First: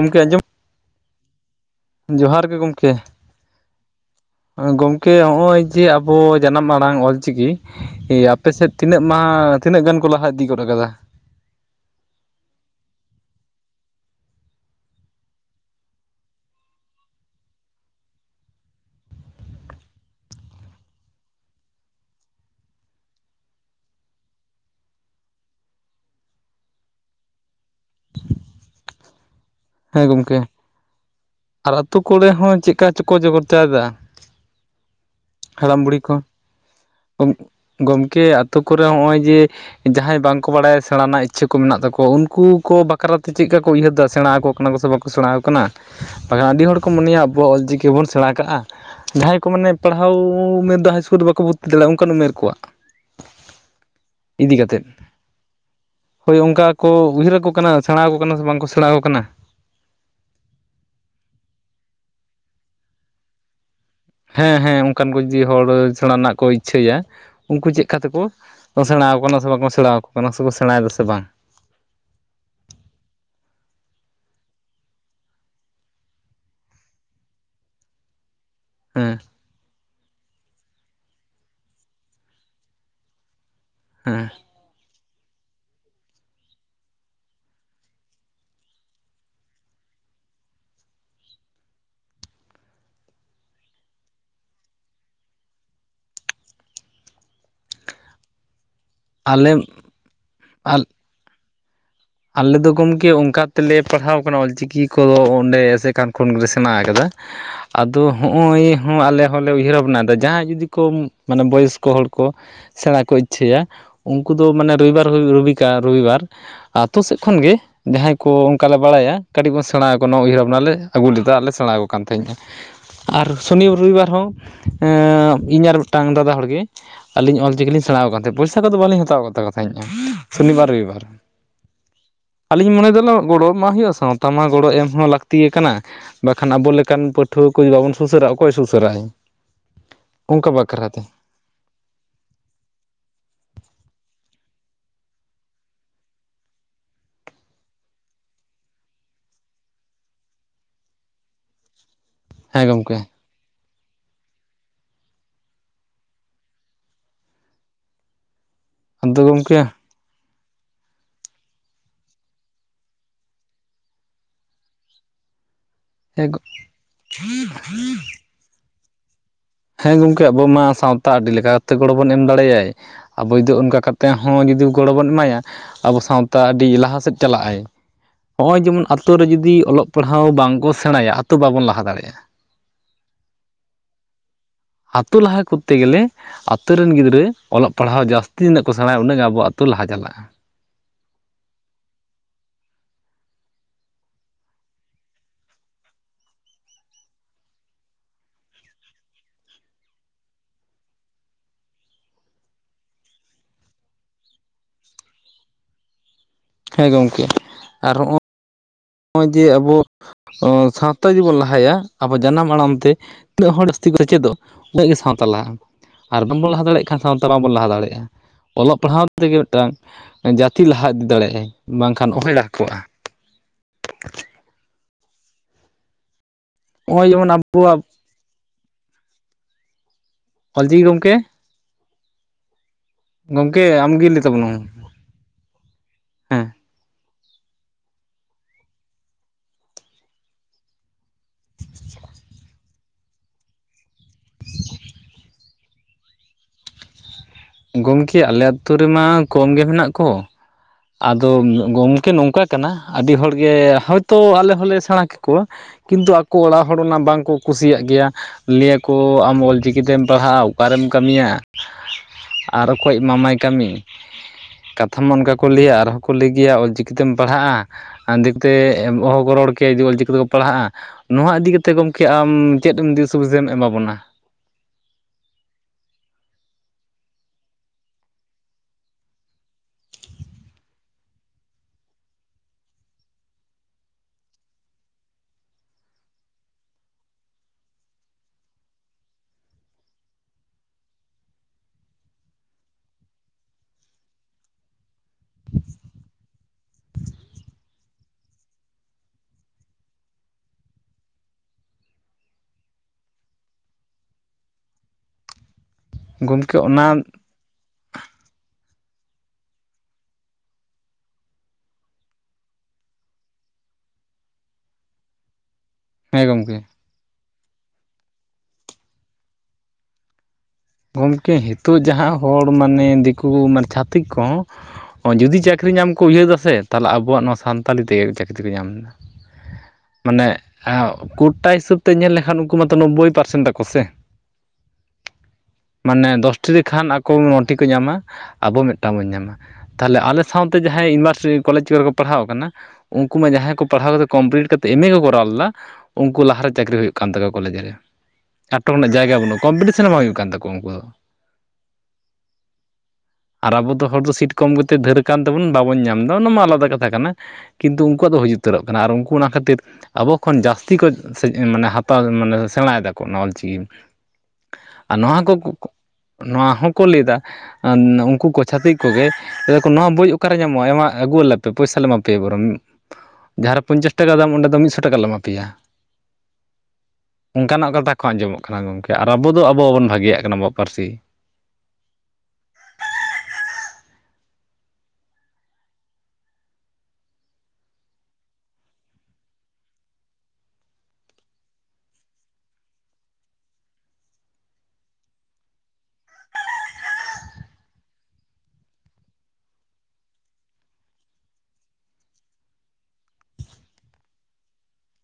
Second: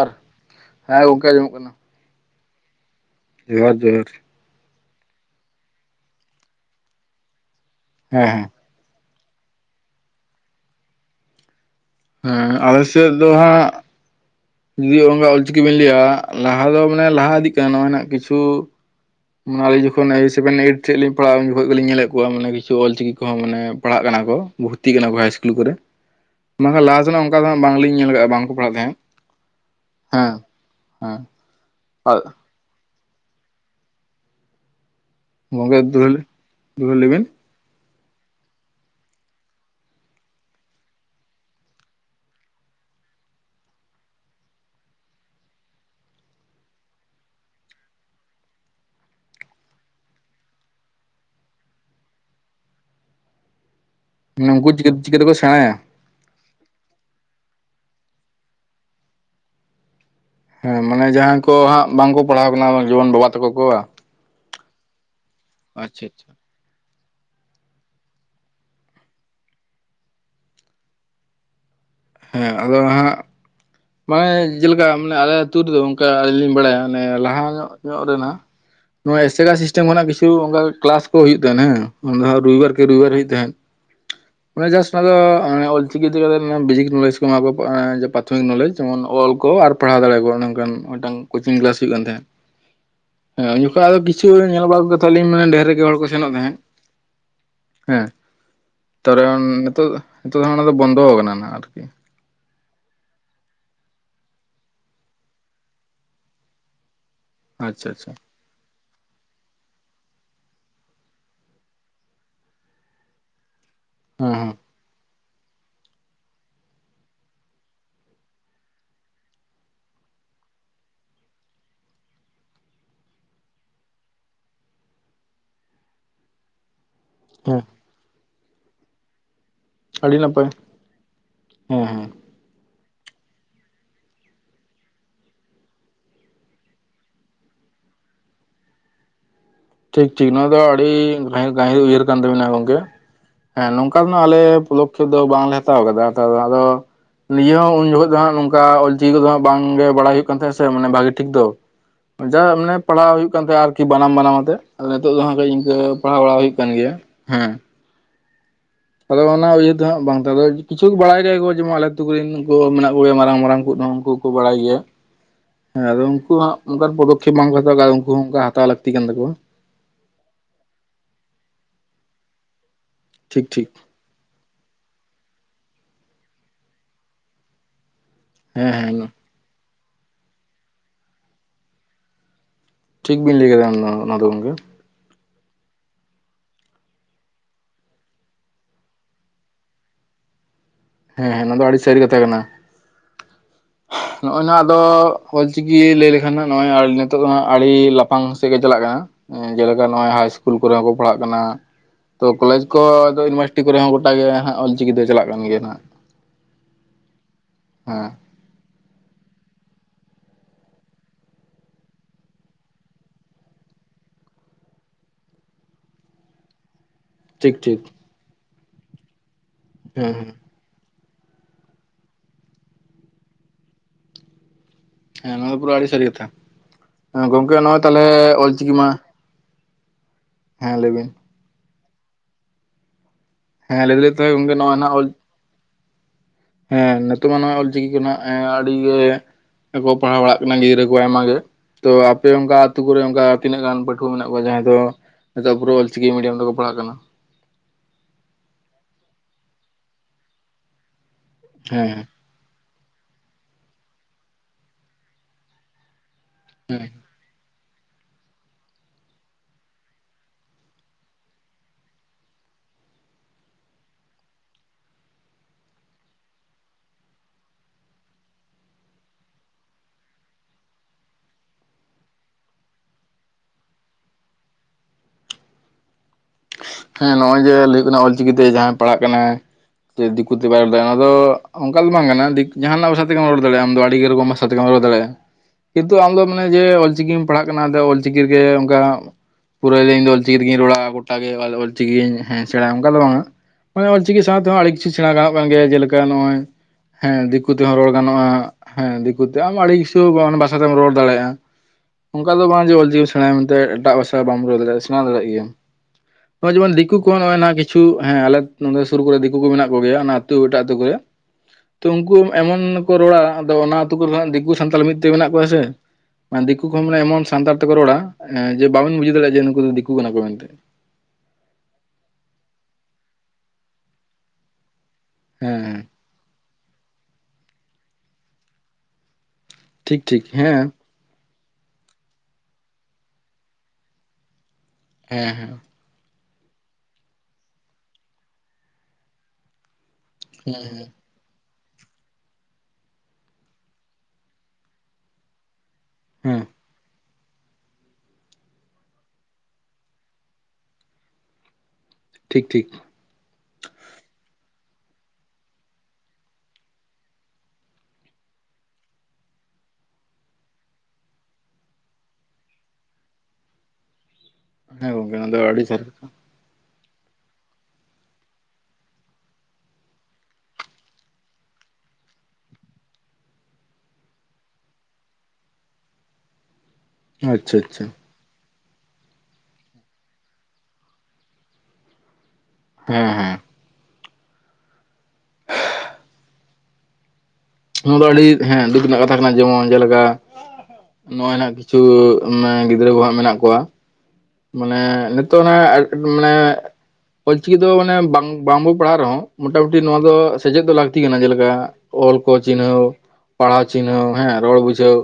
ᱟᱨ ᱟᱸᱡᱚᱢ ᱦᱮᱸ ᱜᱚᱝᱠᱮ ᱟᱸᱚᱢᱚᱜ ᱠᱟᱱᱟ᱾ ᱡᱚᱦᱟᱨ ᱜᱮ ᱜᱚᱝᱠᱮ, ᱡᱚᱦᱟᱨ ᱡᱚᱦᱟᱨ, ᱜᱚᱢᱠᱮ ᱱᱚᱜᱼᱚᱭ ᱡᱮ ᱟᱵᱚ ᱡᱟᱱᱟᱢ ᱟᱲᱟᱝ ᱚᱞᱪᱤᱠᱤ ᱦᱮᱸ ᱟᱯᱮ ᱦᱮᱸ ᱥᱮᱫ, ᱛᱤᱱᱟᱹᱜ ᱢᱟᱦᱟ ᱛᱤᱱᱟᱹᱜ ᱜᱟᱱ ᱠᱚ ᱞᱟᱦᱟ ᱤᱫᱤ ᱜᱚᱫ ᱟᱠᱟᱫᱟ? ᱦᱮᱸ ᱟᱞᱮ ᱥᱮᱫ ᱫᱚ ᱦᱟᱸᱜ, ᱡᱩᱫᱤ ᱚᱸᱠᱟ ᱚᱞ ᱪᱤᱠᱤ ᱵᱤᱱ ᱞᱟᱹᱭᱟ ᱞᱟᱦᱟ ᱫᱚ ᱢᱟᱱᱮ ᱞᱟᱦᱟ ᱤᱫᱤᱜ ᱠᱟᱱᱟ ᱱᱚᱜᱼᱚ ᱱᱷᱟᱸᱜ ᱠᱤᱪᱷᱩ, ᱢᱟᱱᱮ ᱟᱞᱮ ᱡᱚᱠᱷᱚᱱ ᱟ. ᱭᱤᱴ ᱥᱮᱵᱮᱱ ᱟᱹᱭᱤᱴ ᱥᱮᱫ ᱞᱤᱧ ᱯᱟᱲᱦᱟᱜᱼᱟ, ᱩᱱ ᱡᱚᱠᱷᱚᱡ ᱜᱮᱞᱤᱧ ᱧᱮᱞᱮᱫ ᱠᱚᱣᱟ ᱢᱟᱱᱮ ᱠᱤᱪᱷᱩ ᱚᱞ ᱪᱤᱠᱤ ᱠᱚᱦᱚᱸ ᱢᱟᱱᱮ ᱯᱟᱲᱦᱟᱜ ᱠᱟᱱᱟ ᱠᱚ᱾ ᱵᱷᱩᱨᱛᱤ ᱠᱟᱱᱟ ᱠᱚ ᱦᱟᱭ ᱤᱥᱠᱩᱞ ᱠᱚᱨᱮ᱾ ᱵᱟᱝ ᱠᱷᱟᱱ ᱞᱟᱦᱟ ᱥᱮᱱᱟᱜ ᱚᱸᱠᱟ ᱫᱚ ᱦᱟᱸᱜ ᱵᱟᱝ ᱞᱤᱧ ᱧᱮᱞ ᱟᱠᱟᱜᱼᱟ, ᱵᱟᱝᱠᱚ ᱯᱟᱲᱦᱟᱜ ᱛᱟᱦᱮᱸᱫ, ᱦᱮᱸ ᱜᱚᱝᱠᱮ ᱦᱮᱸ ᱟᱨ ᱟᱹᱛᱩ ᱠᱚᱨᱮ ᱦᱚᱸ ᱪᱮᱜ ᱠᱟ ᱪᱚᱠᱚ ᱡᱚᱜᱚᱨᱪᱟ ᱦᱟᱫᱟᱜᱼᱟ, ᱜᱚᱝᱠᱮ ᱦᱟᱲᱟᱢ ᱵᱩᱰᱷᱤ ᱠᱚ᱾ ᱫᱩᱞᱟᱹᱲ ᱫᱩᱞᱟᱹᱲ ᱞᱟᱹᱭᱵᱤᱱ ᱜᱚᱢᱠᱮ ᱟᱹᱛᱩ ᱠᱚᱨᱮ ᱦᱚᱸᱜᱼᱚᱭ ᱡᱮ, ᱡᱟᱦᱟᱸᱭ ᱵᱟᱝ ᱠᱚ ᱵᱟᱲᱟᱭᱟ ᱥᱮᱬᱟ ᱨᱮᱱᱟᱜ ᱤᱪᱪᱷᱟᱹ ᱠᱚ ᱢᱮᱱᱟᱜ ᱛᱟᱠᱚᱣᱟ ᱩᱱᱠᱩ ᱠᱚ ᱵᱟᱠᱷᱨᱟ ᱛᱮ ᱪᱮᱫ ᱠᱟ ᱠᱚ ᱩᱭᱦᱟᱹᱨ ᱮᱫᱟ ᱥᱮᱬᱟ ᱟᱠᱚ, ᱠᱟᱱᱟ ᱠᱚᱥᱮ ᱵᱟᱠᱚ ᱥᱮᱬᱟᱣ ᱠᱟᱱᱟ, ᱵᱟᱠᱷᱟᱱ ᱟᱹᱰᱤ ᱦᱚᱲ ᱠᱚ ᱢᱚᱱᱮᱭᱟ ᱟᱵᱚᱣᱟᱜ ᱚᱞ ᱪᱤᱠᱤ ᱵᱚᱱ ᱥᱮᱬᱟ ᱠᱟᱜᱼᱟ, ᱡᱟᱦᱟᱸᱭ ᱠᱚ ᱢᱟᱱᱮ ᱯᱟᱲᱦᱟᱣ ᱩᱻᱢᱮᱨ ᱫᱚ ᱦᱟᱭ ᱤᱥᱠᱩᱞ ᱨᱮ ᱵᱟᱠᱚ ᱵᱷᱩᱨᱛᱤ ᱫᱟᱲᱮᱭᱟᱜᱼᱟ ᱚᱸᱠᱟᱱ ᱩᱢᱮᱨ ᱠᱚᱣᱟᱜ᱾ [inaudible] ᱱᱩᱝᱠᱩ ᱪᱤᱠᱟᱹᱛ ᱪᱤᱠᱟᱹ ᱛᱮᱠᱚ ᱥᱮᱬᱟᱭᱟ, ᱦᱳᱭ ᱚᱸᱠᱟ ᱠᱚ ᱩᱭᱦᱟᱹᱨ ᱟᱠᱚ ᱠᱟᱱᱟ ᱥᱮᱬᱟ ᱟᱠᱚ ᱠᱟᱱᱟ ᱥᱮ ᱵᱟᱝᱠᱚ ᱥᱮᱬᱟ ᱟᱠᱚ ᱠᱟᱱᱟ᱾ ᱦᱮᱸ ᱢᱟᱱᱮ ᱡᱟᱦᱟᱸᱭ ᱠᱚ ᱦᱟᱸᱜ ᱵᱟᱝᱠᱚ ᱯᱟᱲᱦᱟᱣ ᱟᱠᱟᱱᱟ ᱚᱱᱟ ᱡᱩᱣᱟᱹᱱ ᱵᱟᱵᱟ ᱛᱟᱠᱚ ᱛᱮᱠᱚ ᱠᱚ᱾ ᱦᱮᱸ ᱦᱮᱸ ᱚᱸᱠᱟᱱ ᱠᱚ ᱡᱤ ᱦᱚᱲ ᱟᱪᱪᱷᱟ ᱥᱮᱸᱲᱟ ᱟᱪᱪᱷᱟ ᱨᱮᱱᱟᱜ ᱠᱚ ᱤᱡ ᱪᱷᱟᱹᱭᱟ ᱩᱱᱠᱩ ᱪᱮᱫ ᱠᱟ ᱛᱮᱠᱚ ᱥᱮᱬᱟ ᱠᱟᱱᱟ ᱠᱚ ᱥᱮ ᱵᱟᱸᱠᱚ ᱥᱮᱬᱟ ᱟᱠᱚ ᱠᱟᱱᱟ ᱥᱮᱠᱚ ᱥᱮᱬᱟᱭᱮᱫᱟ ᱥᱮ ᱵᱟᱝ? ᱦᱮᱸ ᱟᱫᱚ ᱱᱷᱟᱸᱜ ᱢᱟᱱᱮ ᱡᱮᱞᱮᱠᱟ ᱢᱟᱱᱮ ᱟᱞᱮ ᱟᱹᱛᱩ ᱨᱮᱫᱚ ᱚᱸᱠᱟ ᱟᱹᱞᱤᱧ ᱞᱤᱧ ᱵᱟᱲᱟᱭᱟ ᱚᱱᱮ ᱞᱟᱦᱟ ᱧᱚᱜ ᱧᱚᱜ ᱨᱮᱱᱟ ᱦᱮᱸ ᱱᱚᱣᱟ ᱮᱥᱮᱠᱟ ᱥᱤᱥᱴᱟᱢ ᱜᱮ ᱱᱷᱟᱸᱜ ᱵᱮᱥᱤ ᱠᱚ ᱚᱸᱠᱟ ᱠᱮᱞᱟᱥ ᱠᱚ ᱦᱩᱭᱩᱜ ᱛᱟᱦᱮᱸᱱᱼᱟᱸ, ᱢᱟᱲᱟᱝ ᱫᱷᱟᱣ ᱨᱩᱭ ᱵᱟᱨ ᱠᱮ ᱨᱩᱭ ᱵᱟᱨ ᱦᱩᱭᱩᱜ ᱛᱟᱦᱮᱸᱫ᱾ ᱦᱮᱸ ᱾ ᱚᱱᱟ ᱡᱟᱥᱴ ᱚᱱᱟ ᱫᱚ ᱮᱸ ᱚᱞᱪᱤᱠᱤ ᱛᱮᱜᱮ ᱚᱱᱮ ᱵᱮᱥᱤᱠ ᱱᱚᱞᱮᱡᱽ ᱠᱚ ᱮᱢᱟ ᱠᱚ, ᱮᱸ ᱯᱟᱛᱷᱳᱢᱤᱠ ᱱᱚᱞᱮᱡᱽ᱾ ᱡᱮᱢᱚᱱ ᱚᱞ ᱠᱚ ᱟᱨ ᱯᱟᱲᱦᱟᱣ ᱫᱟᱲᱮᱭᱟᱠᱚ ᱚᱱᱮ ᱚᱝᱠᱟᱱ ᱢᱤᱫᱴᱟᱝ ᱠᱳᱪᱤᱝ ᱠᱮᱞᱟᱥ ᱦᱩᱭᱩᱜ ᱠᱟᱱ ᱛᱟᱦᱮᱸᱫ᱾ ᱦᱮᱸ ᱩᱱ ᱡᱚᱠᱷᱟᱡ ᱟᱫᱚ ᱠᱤᱪᱷᱩ ᱧᱮᱞ ᱵᱟᱲᱟ ᱠᱚᱜᱮ ᱛᱟᱦᱮᱸ ᱞᱤᱧ ᱢᱟᱱᱮ ᱰᱮᱦᱮᱨ ᱜᱮ ᱦᱚᱲ ᱠᱚ ᱥᱮᱱᱚᱜ ᱛᱟᱦᱮᱸᱫ, ᱦᱮᱸ, ᱛᱟᱨᱳᱱ ᱟᱞᱮ ᱱᱤᱛᱚᱜ ᱱᱤᱛᱚᱜ ᱫᱚ ᱦᱟᱸᱜ ᱚᱱᱟ ᱫᱚ ᱵᱚᱸᱫᱚ ᱟᱠᱟᱱᱟ ᱟᱨ- ᱟᱞᱮ ᱫᱚ ᱜᱚᱢᱠᱮ ᱚᱸᱠᱟ ᱛᱮᱞᱮ ᱯᱟᱲᱦᱟᱣ ᱟᱠᱟᱱᱟ ᱚᱞ ᱪᱤᱠᱤ ᱠᱚᱫᱚ ᱚᱸᱰᱮ ᱥᱮ ᱠᱟᱱ ᱠᱷᱚᱱ ᱜᱮᱞᱮ ᱥᱮᱱᱟ ᱦᱟᱠᱟᱫᱟ, ᱟᱪᱪᱷᱟ ᱟᱫᱚ ᱟᱪᱪᱷᱟ ᱦᱚᱸᱜ ᱚᱸᱭ ᱦᱚᱸ ᱟᱞᱮ ᱦᱚᱞᱮ ᱩᱭᱦᱟᱹᱨ ᱵᱷᱟᱵᱽᱱᱟ ᱮᱫᱟ ᱡᱟᱦᱟᱸᱭ ᱡᱩᱫᱤ ᱠᱚ ᱢᱟᱱᱮ ᱵᱚᱭᱚᱥ ᱠᱚ ᱦᱚᱲ ᱠᱚ ᱥᱮᱬᱟ ᱠᱚᱭ ᱤᱪᱷᱟᱹᱭᱟ ᱩᱸᱠᱩ ᱦᱮᱸ ᱦᱮᱸ ᱫᱚ ᱢᱟᱱᱮ ᱨᱩᱭᱵᱟᱨ ᱨᱩ ᱨᱚᱵᱤᱠᱟ ᱨᱚᱵᱤᱵᱟᱨ ᱟᱹᱛᱩ ᱥᱮᱜ ᱠᱷᱚᱱ ᱜᱮ ᱡᱟᱦᱟᱸᱭ ᱠᱚ ᱚᱸᱠᱟ ᱞᱮ ᱵᱟᱲᱟᱭᱟ ᱠᱟᱹᱴᱤᱡ ᱵᱚᱱ ᱥᱮᱬᱟ ᱟᱠᱚ ᱱᱚᱣᱟ ᱩᱭᱦᱟᱹᱨ ᱵᱟᱵᱽᱱᱟ ᱞᱮ ᱟᱹᱜᱩ ᱞᱮᱫᱟ, ᱟᱨ ᱞᱮ ᱥᱮᱬᱟ ᱟᱠᱚ ᱠᱟᱱ ᱛᱟᱦᱮᱸᱡᱼᱟ᱾ ᱟᱨ ᱥᱚᱱᱤ ᱣᱚ ᱨᱩᱭᱵᱟᱨ ᱦᱚᱸ, ᱮᱸ ᱤᱧ ᱟᱨ ᱢᱮᱫᱴᱟᱝ ᱫᱟᱫᱟ ᱦᱚᱲ ᱜᱮ, ᱟᱹᱞᱤᱧ ᱚᱞ ᱦᱮᱸ ᱪᱤᱠᱤ ᱞᱤᱧ ᱥᱮᱬᱟ ᱟᱠᱚ ᱠᱟᱱ ᱛᱟᱦᱮᱸ, ᱯᱩᱭᱥᱟᱹ ᱠᱚᱫᱚ ᱵᱟᱹᱞᱤᱧ ᱦᱟᱛᱟᱣ ᱟᱠᱟᱫ ᱛᱟᱠᱚ ᱛᱟᱦᱮᱸᱡᱼᱟ, ᱥᱚᱱᱤᱵᱟᱨ ᱨᱚᱵᱤᱵᱟᱨ᱾ ᱦᱩᱸ ᱦᱩᱸ, ᱟᱹᱞᱤᱧ ᱢᱚᱱᱮ ᱫᱚ ᱞᱚ ᱜᱚᱲᱚ ᱢᱟ ᱦᱩᱭᱩᱜᱼᱟ, ᱥᱟᱶᱛᱟ ᱢᱟ ᱜᱚᱲᱚ ᱮᱢ ᱦᱚᱸ ᱞᱟᱹᱠᱛᱤ ᱜᱮ ᱠᱟᱱᱟ᱾ ᱵᱟᱠᱷᱟᱱ ᱟᱵᱚ ᱞᱮᱠᱟᱱ ᱯᱟᱹᱴᱷᱣᱟᱹ ᱠᱚ ᱡᱩᱫᱤ ᱵᱚᱵᱚᱱ ᱥᱩᱥᱟᱨᱟ, ᱚᱠᱚᱭ ᱥᱩᱥᱟᱹᱨᱟᱭ᱾ ᱴᱷᱤᱠ ᱴᱷᱤᱠ ᱚᱱᱠᱟ ᱱᱚᱣᱟ ᱫᱚ ᱵᱟᱠᱷᱨᱟ ᱟᱹᱰᱤ ᱛᱮ ᱜᱟᱺᱦᱤᱸ ᱜᱟᱹᱦᱤᱨ ᱩᱭᱦᱟᱹᱨ ᱠᱟᱱ ᱛᱟᱹᱵᱤᱱᱟ ᱜᱚᱝᱠᱮ᱾ ᱦᱮᱸ ᱱᱚᱝᱠᱟ ᱨᱮᱱᱟᱜ ᱟᱞᱮ ᱯᱷᱚᱞᱚᱠ ᱨᱮᱫᱚ ᱵᱟᱝ ᱞᱮ ᱦᱟᱛᱟᱣ ᱟᱠᱟᱫᱟ ᱦᱟᱛᱟᱣ ᱫᱚ ᱟᱫᱚ ᱞᱤᱭᱳᱝ ᱩᱱ ᱡᱚᱠᱷᱚᱡ ᱫᱚ ᱦᱟᱸᱜ ᱱᱚᱝᱠᱟ ᱚᱞ ᱪᱤᱠᱤ ᱠᱚᱫᱚ ᱦᱟᱸᱜ ᱵᱟᱝ ᱜᱮ ᱵᱟᱲᱟᱭ ᱦᱩᱭᱩᱜ ᱠᱟᱱ ᱛᱟᱦᱮᱸᱫ ᱥᱮ ᱢᱟᱱᱮ ᱵᱷᱟᱹᱜᱤ ᱴᱷᱤᱠ ᱫᱚ, [inaudible] ᱡᱟ ᱟ ᱢᱟᱱᱮ ᱜᱚᱢᱠᱮ ᱯᱟᱲᱦᱟᱣ ᱦᱩᱭᱩᱜ ᱠᱟᱱ ᱛᱟᱸᱦᱮᱜ ᱟᱨᱠᱤ ᱵᱟᱱᱟᱢ ᱵᱟᱱᱟᱢ ᱟᱛᱮ, ᱟᱫᱚ ᱱᱤᱛᱚᱜ ᱫᱚ ᱦᱟᱸᱜ ᱠᱟᱹᱡ ᱤᱸᱠᱟᱹ ᱯᱟᱲᱦᱟᱣ ᱵᱟᱲᱟ ᱦᱩᱭᱩᱜ ᱠᱟᱱ ᱜᱮᱭᱟ, ᱦᱮᱸ᱾ ᱟᱫᱚ ᱚᱱᱟ ᱩᱭᱦᱟᱹᱨ ᱫᱚ ᱦᱟᱸᱜ ᱵᱟᱝ ᱛᱟᱦᱮᱸ ᱫᱚ ᱠᱤᱪᱷᱩᱠ ᱵᱟᱲᱟᱭ ᱜᱮᱭᱟ ᱠᱚ ᱡᱮᱢᱚᱱ ᱟᱞᱮ ᱟᱹᱛᱩ ᱠᱚᱨᱤᱱ ᱩᱱᱠᱩ ᱢᱮᱱᱟᱜ ᱠᱚᱜᱮᱭᱟ ᱢᱟᱨᱟᱝ ᱢᱟᱨᱟᱝ ᱩᱱ ᱠᱩᱫ ᱦᱚᱸ ᱩᱱᱠᱩ ᱠᱚ ᱵᱟᱲᱟᱭ ᱜᱮᱭᱟ᱾ [inaudible] ᱦᱮᱸ ᱟᱫᱚ ᱩᱱᱠᱩ ᱦᱟᱸᱜ ᱚᱱᱠᱟᱱ ᱯᱚᱫᱚᱠᱷᱮᱯ ᱵᱟᱝ ᱠᱚ ᱦᱟᱛᱟᱣ ᱠᱟᱫᱟ ᱩᱱᱠᱩ ᱦᱚᱸ ᱚᱱᱠᱟ ᱦᱟᱛᱟᱣ ᱞᱟᱹᱠᱛᱤ ᱠᱟᱱ ᱛᱟᱠᱚᱣᱟ ᱾ ᱦᱮᱸ ᱜᱚᱢᱠᱮ ᱟᱵᱚ ᱢᱟ ᱥᱟᱶᱛᱟ ᱟᱹᱰᱤ ᱞᱮᱠᱟ ᱠᱟᱛᱮ ᱜᱚᱲᱚ ᱵᱚᱱ ᱮᱢ ᱫᱟᱲᱮᱭᱟᱭ ᱟᱵᱚ ᱴᱷᱤᱠ ᱡᱩᱫᱤ ᱴᱷᱤᱠ ᱚᱱᱠᱟ ᱠᱟ ᱛᱮᱦᱚᱸ ᱡᱩᱫᱤ ᱜᱚᱲᱚ ᱵᱚᱱ ᱮᱢᱟᱭᱟ ᱾ ᱟᱵᱚ ᱥᱟᱶᱛᱟ ᱟᱹᱰᱤ ᱞᱟᱦᱟ ᱥᱮᱫ ᱪᱟᱞᱟᱜᱼᱟᱭ ᱾ ᱦᱚᱜᱼᱚᱭ ᱦᱮᱸ ᱡᱮᱢᱚᱱ ᱦᱮᱸ ᱟᱛᱳ ᱨᱮ ᱡᱩᱫᱤ ᱚᱞᱚᱜ ᱯᱟᱲᱦᱟᱣ ᱵᱟᱝ ᱠᱚ ᱥᱮᱬᱟᱭᱟ ᱟᱛᱳ ᱵᱟᱵᱚᱱ ᱞᱟᱦᱟ ᱫᱟᱲᱮᱜᱼᱟ ᱾ ᱴᱷᱤᱠ ᱵᱤᱱ ᱞᱟᱹᱭ ᱠᱟᱫᱟ ᱚᱱᱟ ᱫᱚ ᱜᱚᱢᱠᱮ ᱾ ᱟᱛᱳ ᱞᱟᱦᱟ ᱠᱚᱛᱛᱮ ᱜᱮᱞᱮ ᱟᱛᱳ ᱨᱮᱱ ᱜᱤᱫᱽᱨᱟᱹ ᱚᱞᱚᱜ ᱯᱟᱲᱦᱟᱣ ᱡᱟᱥᱛᱤ ᱛᱤᱱᱟᱹᱜ ᱠᱚ ᱥᱮᱬᱟᱸᱭᱟ ᱩᱱᱟᱹᱜ ᱜᱮ ᱟᱵᱚ ᱟᱹᱛᱩ ᱞᱟᱦᱟ ᱪᱟᱞᱟᱜᱼᱟ ᱾ ᱦᱮᱸ ᱦᱮᱸ ᱚᱱᱟ ᱫᱚ ᱟᱹᱰᱤ ᱥᱟᱹᱨᱤ ᱠᱟᱛᱷᱟ ᱠᱟᱱᱟ ᱾ [unintelligible] ᱱᱚᱜᱼᱚᱭ ᱱᱟᱭᱟ ᱟᱫᱚ ᱚᱞᱪᱤᱠᱤ ᱞᱟᱹᱭ ᱞᱮᱠᱷᱟᱱ ᱱᱟᱜ ᱱᱚᱜᱼᱚᱭ ᱱᱤᱛᱚᱜ ᱫᱚ ᱦᱟᱸᱜ ᱟᱹᱰᱤ ᱞᱟᱯᱷᱟᱝ ᱥᱮᱫ ᱜᱮ ᱪᱟᱞᱟᱜ ᱠᱟᱱᱟ ᱾ ᱡᱮᱞᱮᱠᱟ ᱱᱚᱜᱼᱚᱭ ᱦᱟᱭ ᱤᱥᱠᱩᱞ ᱠᱚᱨᱮ ᱦᱚᱸᱠᱚ ᱯᱟᱲᱦᱟᱜ ᱠᱟᱱᱟ ᱾ ᱛᱚ ᱠᱚᱞᱮᱡᱽ ᱠᱚ ᱫᱚ ᱤᱭᱩᱱᱤᱵᱷᱟᱨᱥᱤᱴᱤ ᱠᱚᱨᱮ ᱦᱚᱸ ᱜᱚᱴᱟ ᱜᱮ ᱦᱟᱸᱜ ᱚᱞᱪᱤᱠᱤ ᱫᱚ ᱪᱟᱞᱟᱜ ᱠᱟᱱ ᱜᱮᱭᱟ ᱱᱟᱜ ᱾ ᱦᱮᱸ ᱜᱚᱝᱠᱮ ᱟᱨ ᱦᱮᱸ ᱦᱚᱜᱼᱚᱭ ᱚᱭ ᱡᱮ ᱟᱵᱚ ᱥᱟᱶᱛᱟ ᱡᱩᱫᱤᱵᱚᱱ ᱞᱟᱦᱟᱭᱟ ᱟᱵᱚ ᱡᱟᱱᱟᱢ ᱟᱲᱟᱝ ᱛᱮ ᱛᱤᱱᱟᱹᱜ ᱦᱚᱲ ᱡᱟᱹᱥᱛᱤ ᱠᱚ ᱥᱮᱪᱮᱫᱚᱜ ᱩᱱᱟᱹᱜ ᱜᱮ ᱥᱟᱶᱛᱟ ᱞᱟᱦᱟᱜᱼᱟ ᱟᱨ ᱵᱟᱝ ᱵᱚᱱ ᱞᱟᱦᱟ ᱫᱟᱲᱮᱜ ᱠᱷᱟᱱ ᱥᱟᱶ ᱵᱟᱝ ᱵᱚᱱ ᱴᱷᱤᱠ ᱞᱟᱦᱟ ᱴᱷᱤᱠ ᱫᱟᱲᱮᱮᱜᱼᱟ ᱾ ᱚᱞᱚᱜ ᱯᱟᱲᱦᱟᱣ ᱛᱮᱜᱮ ᱢᱤᱫᱴᱟᱝ ᱦᱮᱸ ᱦᱮᱸ ᱡᱟᱹ ᱛᱤ ᱞᱟᱦᱟ ᱤᱫᱤ ᱫᱟᱲᱮᱜᱼᱟᱭ ᱵᱟᱝᱠᱷᱟᱱ ᱚᱦᱚᱭ ᱞᱟᱦᱟ ᱠᱚᱜᱼᱟ ᱾ [unintelligible] ᱦᱮᱸ ᱱᱚᱣᱟ ᱫᱚ ᱯᱩᱨᱟᱹ ᱟᱹᱰᱤ ᱥᱟᱹᱨᱤ ᱠᱟᱛᱷᱟ ᱱᱚᱜᱼᱚᱭ ᱡᱮᱢᱚᱱ ᱾ ᱜᱚᱝᱠᱮ ᱟᱵᱚᱣᱟᱜ ᱱᱚᱜᱼᱚᱭ ᱛᱟᱦᱚᱞᱮ ᱚᱞᱪᱤᱠᱤ ᱢᱟ ᱦᱮᱸ ᱚᱞᱪᱤᱠᱤ ᱞᱟᱹᱭ ᱵᱤᱱ ᱜᱚᱝᱠᱮ ᱜᱚᱝᱠᱮ ᱟᱢᱜᱮ ᱞᱟᱹᱭ ᱛᱟᱵᱚᱱᱢᱮ ᱾ ᱚᱱᱟ ᱚᱞ ᱦᱮᱸ ᱱᱤᱛᱚᱜ ᱢᱟ ᱱᱚᱜ-ᱚᱭ ᱚᱞᱪᱤᱠᱤ ᱠᱨᱮᱱᱟᱜ ᱟᱹᱰᱤ ᱜᱮ ᱠᱚ ᱯᱟᱲᱦᱟᱣ ᱵᱟᱲᱟᱜ ᱠᱟᱱᱟ ᱜᱤᱫᱽᱨᱟᱹ ᱠᱚ ᱟᱭᱢᱟ ᱜᱮ ᱾ ᱛᱚ ᱟᱯᱮ ᱚᱱᱠᱟ ᱟᱹᱛᱩ ᱠᱚᱨᱮ ᱚᱱᱠᱟ ᱛᱤᱱᱟᱹᱜ ᱜᱟᱱ ᱯᱟᱹᱴᱷᱩᱣᱟᱹ ᱢᱮᱱᱟᱜ ᱠᱚᱣᱟ ᱡᱟᱦᱟᱸᱭ ᱫᱚ ᱱᱮᱛᱟᱨ ᱯᱩᱨᱟᱹ ᱚᱞᱪᱤᱠᱤ ᱢᱤᱭᱤᱟᱢ ᱛᱮᱠᱚ ᱯᱟᱲᱦᱟᱜ ᱠᱟᱱᱟ? ᱜᱚᱢᱠᱮ ᱟᱞᱮ ᱟᱹᱛᱩ ᱨᱮᱢᱟ ᱠᱚᱢ ᱜᱮ ᱦᱮᱱᱟᱜ ᱠᱚ ᱾ ᱟᱫᱚ ᱦᱮᱸ ᱜᱚᱢᱠᱮ ᱱᱚᱝᱠᱟ ᱠᱟᱱᱟ ᱟᱹᱰᱤ ᱦᱚᱲᱜᱮ ᱦᱳᱭᱛᱳ ᱟᱞᱮ ᱦᱚᱸᱞᱮ ᱥᱮᱬᱟ ᱠᱮᱠᱚᱣᱟ ᱠᱤᱱᱛᱩ ᱟᱠᱚ ᱚᱲᱟᱜ ᱦᱚᱲ ᱦᱮᱸ ᱚᱱᱟ ᱵᱟᱝ ᱠᱚ ᱠᱩᱥᱤᱭᱟᱜ ᱜᱮᱭᱟ ᱾ ᱞᱟᱹᱭ ᱟᱠᱚ ᱟᱢ ᱚᱞᱪᱤᱠᱤ ᱛᱮᱢ ᱯᱟᱲᱦᱟᱜᱼᱟ ᱚᱠᱟᱨᱮᱢ ᱠᱟᱹᱢᱤᱭᱟ? ᱟᱨ ᱚᱠᱚᱭ ᱮᱢᱟᱢᱟᱭ ᱠᱟᱹᱢᱤ? ᱠᱟᱛᱷᱟ ᱢᱟ ᱚᱱᱠᱟ ᱠᱚ ᱞᱟᱹᱭᱟ ᱟᱨᱦᱚᱸ ᱠᱚ ᱞᱟᱹᱭ ᱜᱮᱭᱟ ᱚᱞᱪᱤᱠᱤ ᱛᱮᱢ ᱯᱟᱲᱦᱟᱜᱼᱟ ᱟᱨ ᱫᱤᱠᱩᱛᱮ ᱚᱦᱚ ᱠᱚ ᱨᱚᱲ ᱠᱮᱭᱟ ᱡᱩᱫᱤ ᱚᱞ ᱪᱤᱠᱤ ᱛᱮᱠᱚ ᱯᱟᱲᱦᱟᱜᱼᱟ ᱾ ᱱᱚᱣᱟ ᱤᱫᱤ ᱠᱟᱛᱮ ᱜᱚᱢᱠᱮ ᱟᱢ ᱪᱮᱫ ᱮᱢ ᱫᱤᱥ ᱥᱩᱫᱤᱥᱮᱢ ᱮᱢᱟ ᱵᱚᱱᱟ ᱾ ᱦᱮᱸ ᱱᱚᱜᱼᱚᱭ ᱡᱮ ᱞᱟᱹᱭ ᱦᱩᱭᱩᱜ ᱠᱟᱱᱟ ᱚᱞᱪᱤᱠᱤ ᱛᱮ ᱡᱟᱦᱟᱸᱭ ᱯᱟᱲᱦᱟᱜ ᱠᱟᱱᱟᱭ ᱡᱮ ᱫᱤᱠᱩ ᱛᱮ ᱵᱟᱭ ᱨᱚᱲ ᱫᱟᱲᱭᱟᱜᱼᱟ ᱟᱫᱚ ᱫᱤᱠᱩᱛᱮ ᱵᱟᱭ [inaudible] ᱚᱱᱠᱟ ᱫᱚ ᱵᱟᱝ ᱠᱟᱱᱟ ᱡᱟᱦᱟᱱᱟᱜ ᱵᱷᱟᱥᱟ ᱛᱮᱜᱮᱢ ᱨᱚᱲ ᱫᱟᱲᱮᱜᱼᱟ ᱟᱢ ᱫᱚ ᱟᱹᱰᱤ ᱜᱮ ᱨᱚᱠᱚᱢ ᱵᱷᱟᱥᱟ ᱛᱮᱜᱮᱢ ᱨᱚᱲ ᱫᱟᱲᱮᱜᱼᱟ ᱾ ᱠᱤᱱᱛᱩ ᱟᱢ ᱫᱚ ᱢᱟᱱᱮ ᱡᱮ ᱚᱞᱪᱤᱠᱤᱢ ᱯᱟᱲᱦᱟᱜ ᱠᱟᱱᱟ ᱟᱫᱚ ᱚᱞᱪᱤᱠᱤ ᱨᱮᱜᱮ ᱚᱱᱠᱟ- ᱯᱩᱨᱟᱹ ᱜᱮ ᱤᱧ ᱫᱚ ᱚᱞᱪᱤᱠᱤ ᱛᱮᱜᱤᱧ ᱨᱚᱲᱟ ᱜᱚᱴᱟ ᱜᱮ ᱚᱞᱪᱤᱠᱤ ᱦᱮᱸ ᱥᱮᱬᱟᱭᱟ ᱚᱱᱠᱟ ᱫᱚ ᱵᱟᱝᱟ ᱢᱟᱱᱮ ᱚᱞᱪᱤᱠᱤ ᱥᱟᱶᱛᱮᱦᱚᱸ ᱟᱹᱰᱤ ᱠᱤᱪᱷᱩ ᱥᱮᱬᱟ ᱜᱟᱱᱚᱜ ᱠᱟᱱ ᱜᱮᱭᱟ ᱡᱮᱞᱮᱠᱟ ᱱᱚᱜᱼᱚᱭ ᱦᱮᱸ ᱫᱤᱠᱩ ᱛᱮᱦᱚᱸ ᱨᱚᱲ ᱜᱟᱱᱚᱜᱼᱟ ᱾ ᱦᱮᱸ ᱫᱤᱠᱩ ᱛᱮ ᱟᱢ ᱟᱹᱰᱤ ᱠᱤᱪᱷᱩ ᱵᱷᱟᱥᱟ ᱛᱮᱢ ᱨᱚᱲ ᱫᱟᱲᱮᱜᱼᱟ ᱾ ᱚᱱᱠᱟ ᱫᱚ ᱵᱟᱝ ᱡᱮ ᱚᱞ ᱪᱤᱠᱤ ᱥᱮᱬᱟᱭᱟ ᱢᱮᱱᱛᱮ ᱮᱴᱟᱜ ᱵᱷᱟᱥᱟ ᱵᱟᱢ ᱨᱚᱲ ᱫᱟᱲᱮᱜᱼᱟ ᱥᱮᱬᱟᱸ ᱫᱟᱲᱮᱜ ᱜᱮᱭᱟᱢ ᱾ ᱱᱚᱜᱼᱚᱭ ᱜᱚᱢᱠᱮ ᱡᱮᱢᱚᱱ ᱫᱤᱠᱩ ᱚᱱᱟ ᱠᱚᱦᱚᱸ ᱱᱚᱜᱼᱚᱭ ᱱᱚᱭᱟ ᱠᱤᱪᱷᱩ ᱦᱮᱸ ᱟᱞᱮ ᱥᱩᱨ ᱠᱚᱨᱮ ᱫᱤᱠᱩ ᱠᱚ ᱢᱮᱱᱟᱜ ᱠᱚᱜᱮᱭᱟ ᱚᱱᱟ ᱟᱹᱛᱩ ᱮᱴᱟᱜ ᱟᱹᱛᱩ ᱠᱚᱨᱮ ᱛᱚ ᱩᱱᱠᱩ ᱮᱢᱚᱱ ᱠᱚ ᱨᱚᱲᱟ ᱟᱫᱚ ᱚᱱᱟ ᱟᱹᱛᱩ ᱠᱚᱨᱮ ᱦᱟᱸᱜ ᱫᱤᱠᱩ ᱥᱟᱱᱛᱟᱞ ᱢᱤᱫ ᱛᱮ ᱢᱮᱱᱟᱜ ᱠᱚᱣᱟ ᱥᱮ ᱦᱮᱸ ᱜᱚᱢᱠᱮ ᱫᱤᱠᱩ ᱠᱚᱦᱚᱸ ᱢᱟᱱᱮ ᱮᱢᱚᱱ ᱥᱟᱱᱛᱟᱲ ᱛᱮᱠᱚ ᱨᱚᱲᱟ ᱡᱮ ᱵᱟᱵᱤᱱ ᱵᱩᱡᱷᱟᱹᱣ ᱫᱟᱲᱮᱜᱼᱟ ᱡᱮ ᱱᱠᱠᱩ ᱫᱚ ᱫᱤᱠᱩ ᱠᱟᱱᱟ ᱠᱚ ᱢᱮᱱᱛᱮ᱾ ᱜᱚᱢᱠᱮ ᱦᱤᱛᱚᱜ ᱡᱟᱦᱟᱸ ᱦᱚᱲ ᱢᱟᱱᱮ ᱫᱤᱠᱩ ᱢᱟᱱᱮ ᱪᱷᱟᱹᱛᱤᱠ ᱠᱚ ᱦᱚᱸ ᱡᱩᱫᱤ ᱦᱮᱸ ᱪᱟᱹᱠᱨᱤ ᱦᱮᱸ ᱧᱟᱢ ᱠᱚ ᱩᱭᱦᱟᱹᱨ ᱫᱟᱥᱮ ᱛᱟᱦᱚᱞᱮ ᱟᱵᱚᱣᱟᱜ ᱱᱚᱣᱟ ᱥᱟᱱᱛᱟᱞᱤ ᱛᱮᱜᱮ ᱪᱟᱹᱠᱨᱤ ᱠᱚ ᱧᱟᱢᱫᱟ᱾ ᱴᱷᱤᱠ ᱴᱷᱤᱠ ᱢᱟᱱᱮ ᱦᱮᱸ ᱠᱳᱴᱟ ᱦᱤᱥᱟᱹᱵ ᱛᱮ ᱧᱮᱞ ᱞᱮᱠᱷᱟᱱ ᱩᱱᱠᱩ ᱢᱟᱛᱚ ᱱᱳᱵᱵᱳᱭ ᱯᱟᱨᱥᱮᱱ ᱛᱟᱠᱚ ᱥᱮ᱾ ᱦᱮᱸ ᱦᱮᱸ᱾ ᱢᱟᱱᱮ ᱫᱚᱥᱴᱤ ᱨᱮᱠᱷᱟᱱ ᱟᱠᱚ ᱱᱚᱴᱤ ᱠᱚ ᱧᱟᱢᱟ ᱟᱵᱚ ᱢᱤᱫᱴᱟᱝ ᱵᱚᱱ ᱧᱟᱢᱟ ᱛᱟᱦᱚᱞᱮ ᱟᱞᱮ ᱥᱟᱶᱛᱮ ᱦᱮᱸ ᱡᱟᱦᱟᱸᱭ ᱤᱭᱩᱱᱤᱵᱷᱟᱨᱥᱤᱴᱤ ᱠᱚᱞᱮᱡᱽ ᱠᱚᱨᱮ ᱠᱚ ᱯᱟᱲᱦᱟᱣ ᱠᱟᱱᱟ ᱩᱱᱠᱩ ᱢᱟ ᱡᱟᱦᱟᱸᱭ ᱠᱚ ᱯᱟᱲᱦᱟᱣ ᱠᱟᱛᱮ ᱠᱚᱢᱯᱞᱤᱤᱴ ᱠᱟᱛᱮ ᱮᱢ ᱮ ᱠᱚ ᱠᱚᱨᱟᱣ ᱞᱮᱫᱟ ᱩᱱᱠᱩ ᱦᱮᱸ ᱞᱟᱦᱟᱨᱮ ᱪᱟᱹᱠᱨᱤ ᱦᱩᱭᱩᱜ ᱠᱟᱱ ᱛᱟᱠᱚᱣᱟ ᱠᱚᱞᱮᱡᱽ ᱨᱮ ᱟᱴᱚᱠ ᱨᱮᱱᱟᱜ ᱡᱟᱭᱜᱟ ᱵᱟᱹᱱᱩᱜᱼᱟ ᱠᱚᱢᱯᱤᱴᱤᱥᱚᱱ ᱵᱟᱝ ᱦᱩᱭᱩᱜ ᱠᱟᱱ ᱛᱟᱠᱚᱣᱟ᱾ ᱩᱱᱠᱩ ᱫᱚ ᱾ ᱴᱷᱤᱠ ᱴᱷᱤᱠ᱾ ᱟᱨ ᱟᱵᱚ ᱫᱚ ᱦᱚᱲ ᱫᱚ ᱥᱤᱴ ᱠᱚᱢ ᱜᱮᱛᱮ ᱫᱷᱟᱹᱨ ᱟᱠᱟᱱ ᱛᱮᱵᱚᱱ ᱵᱟᱵᱚᱱ ᱧᱟᱢᱫᱟ ᱚᱱᱟ ᱢᱟ ᱟᱞᱟᱫᱟ ᱠᱟᱛᱷᱟ ᱠᱟᱱᱟ᱾ ᱠᱤᱱᱛᱩ ᱩᱱᱠᱩᱣᱟᱜ ᱫᱚ ᱦᱩᱭ ᱩᱛᱟᱹᱨᱚᱜ ᱠᱟᱱᱟ ᱟᱨ ᱩᱱᱠᱩ ᱚᱱᱟ ᱠᱷᱟᱹᱛᱤᱨ ᱟᱵᱚ ᱠᱷᱚᱱ ᱡᱟᱹᱥᱛᱤ ᱠᱚ ᱢᱟᱱᱮ ᱦᱟᱛᱟᱣ ᱢᱟᱱᱮ ᱥᱮᱬᱟᱭ ᱫᱟᱠᱚ ᱚᱱᱟ ᱚᱞᱪᱤᱠᱤ᱾ ᱦᱮᱸ ᱟᱨ ᱜᱚᱝᱠᱮ ᱱᱚᱣᱟ ᱚᱱᱟ ᱫᱚ ᱠᱚ ᱟᱹᱰᱤ ᱥᱟᱨᱤ ᱱᱚᱣᱟ ᱦᱚᱸᱠᱚ ᱞᱟᱹᱭᱫᱟ ᱩᱱᱠᱩ ᱠᱚ ᱪᱷᱟᱹᱛᱤᱠ ᱠᱚᱜᱮ ᱱᱚᱣᱟ ᱵᱳᱭ ᱚᱠᱟᱨᱮ ᱧᱟᱢᱚᱜᱼᱟ ᱮᱢᱟ ᱟᱹᱜᱩ ᱟᱞᱮᱯᱮ ᱯᱚᱭᱥᱟ ᱞᱮ ᱮᱢᱟ ᱯᱮᱭᱟ ᱵᱚᱨᱚᱱ ᱢᱤ ᱡᱟᱦᱟᱸᱨᱮ ᱯᱚᱧᱪᱟᱥ ᱴᱟᱠᱟ ᱫᱟᱢ ᱚᱸᱰᱮ ᱫᱚ ᱢᱤᱫᱥᱚ ᱴᱟᱠᱟ ᱞᱮ ᱮᱢᱟ ᱯᱮᱭᱟ᱾ ᱠᱟᱛᱷᱟ᱾ ᱟᱪᱪᱷᱟ ᱚᱱᱠᱟᱱᱟᱜ ᱟᱪᱪᱷᱟ ᱠᱟᱛᱷᱟ ᱠᱚ ᱟᱸᱡᱚᱢᱚᱜ ᱠᱟᱱᱟ ᱜᱚᱢᱠᱮ ᱟᱨ ᱟᱵᱚ ᱫᱚ ᱟᱵᱚ ᱵᱟᱵᱚᱱ ᱵᱷᱟᱹᱜᱤᱭᱟᱜ ᱠᱟᱱᱟ ᱟᱵᱚᱣᱟᱜ ᱯᱟᱹᱨᱥᱤ᱾ ᱦᱮ ᱦᱮ ᱾ ᱱᱚᱣᱟ ᱫᱚ ᱟᱹᱰᱤ ᱦᱮᱸ ᱫᱩᱠ ᱨᱮᱱᱟᱜ ᱠᱟᱛᱷᱟ ᱠᱟᱱᱟ ᱡᱮᱢᱚᱱ ᱡᱮᱞᱮᱠᱟ ᱱᱚᱜᱼᱚᱭ ᱱᱟᱜ ᱠᱤᱪᱷᱩ ᱜᱤᱫᱽᱨᱟᱹ ᱠᱚ ᱦᱟᱸᱜ ᱢᱮᱱᱟᱜ ᱠᱚᱣᱟ᱾ ᱢᱟᱱᱮ ᱱᱤᱛᱚᱜ ᱚᱱᱟ ᱢᱟᱱᱮ ᱚᱞ ᱪᱤᱠᱤ ᱫᱚ ᱢᱟᱱᱮ ᱵᱟᱝ ᱵᱟᱝᱵᱚ ᱯᱟᱲᱦᱟᱜ ᱨᱮᱦᱚᱸ ᱢᱚᱴᱟᱢᱩᱴᱤ ᱱᱚᱣᱟ ᱫᱚ ᱥᱮᱪᱮᱫ ᱫᱚ ᱞᱟᱹᱠᱛᱤ ᱠᱟᱱᱟ ᱡᱮᱞᱮᱠᱟ ᱚᱞ ᱠᱚ ᱪᱤᱱᱦᱟᱹᱣ ᱯᱟᱲᱦᱟᱣ ᱪᱤᱱᱦᱟᱹᱣ ᱦᱮᱸ ᱨᱚᱲ ᱵᱩᱡᱷᱟᱹᱣ᱾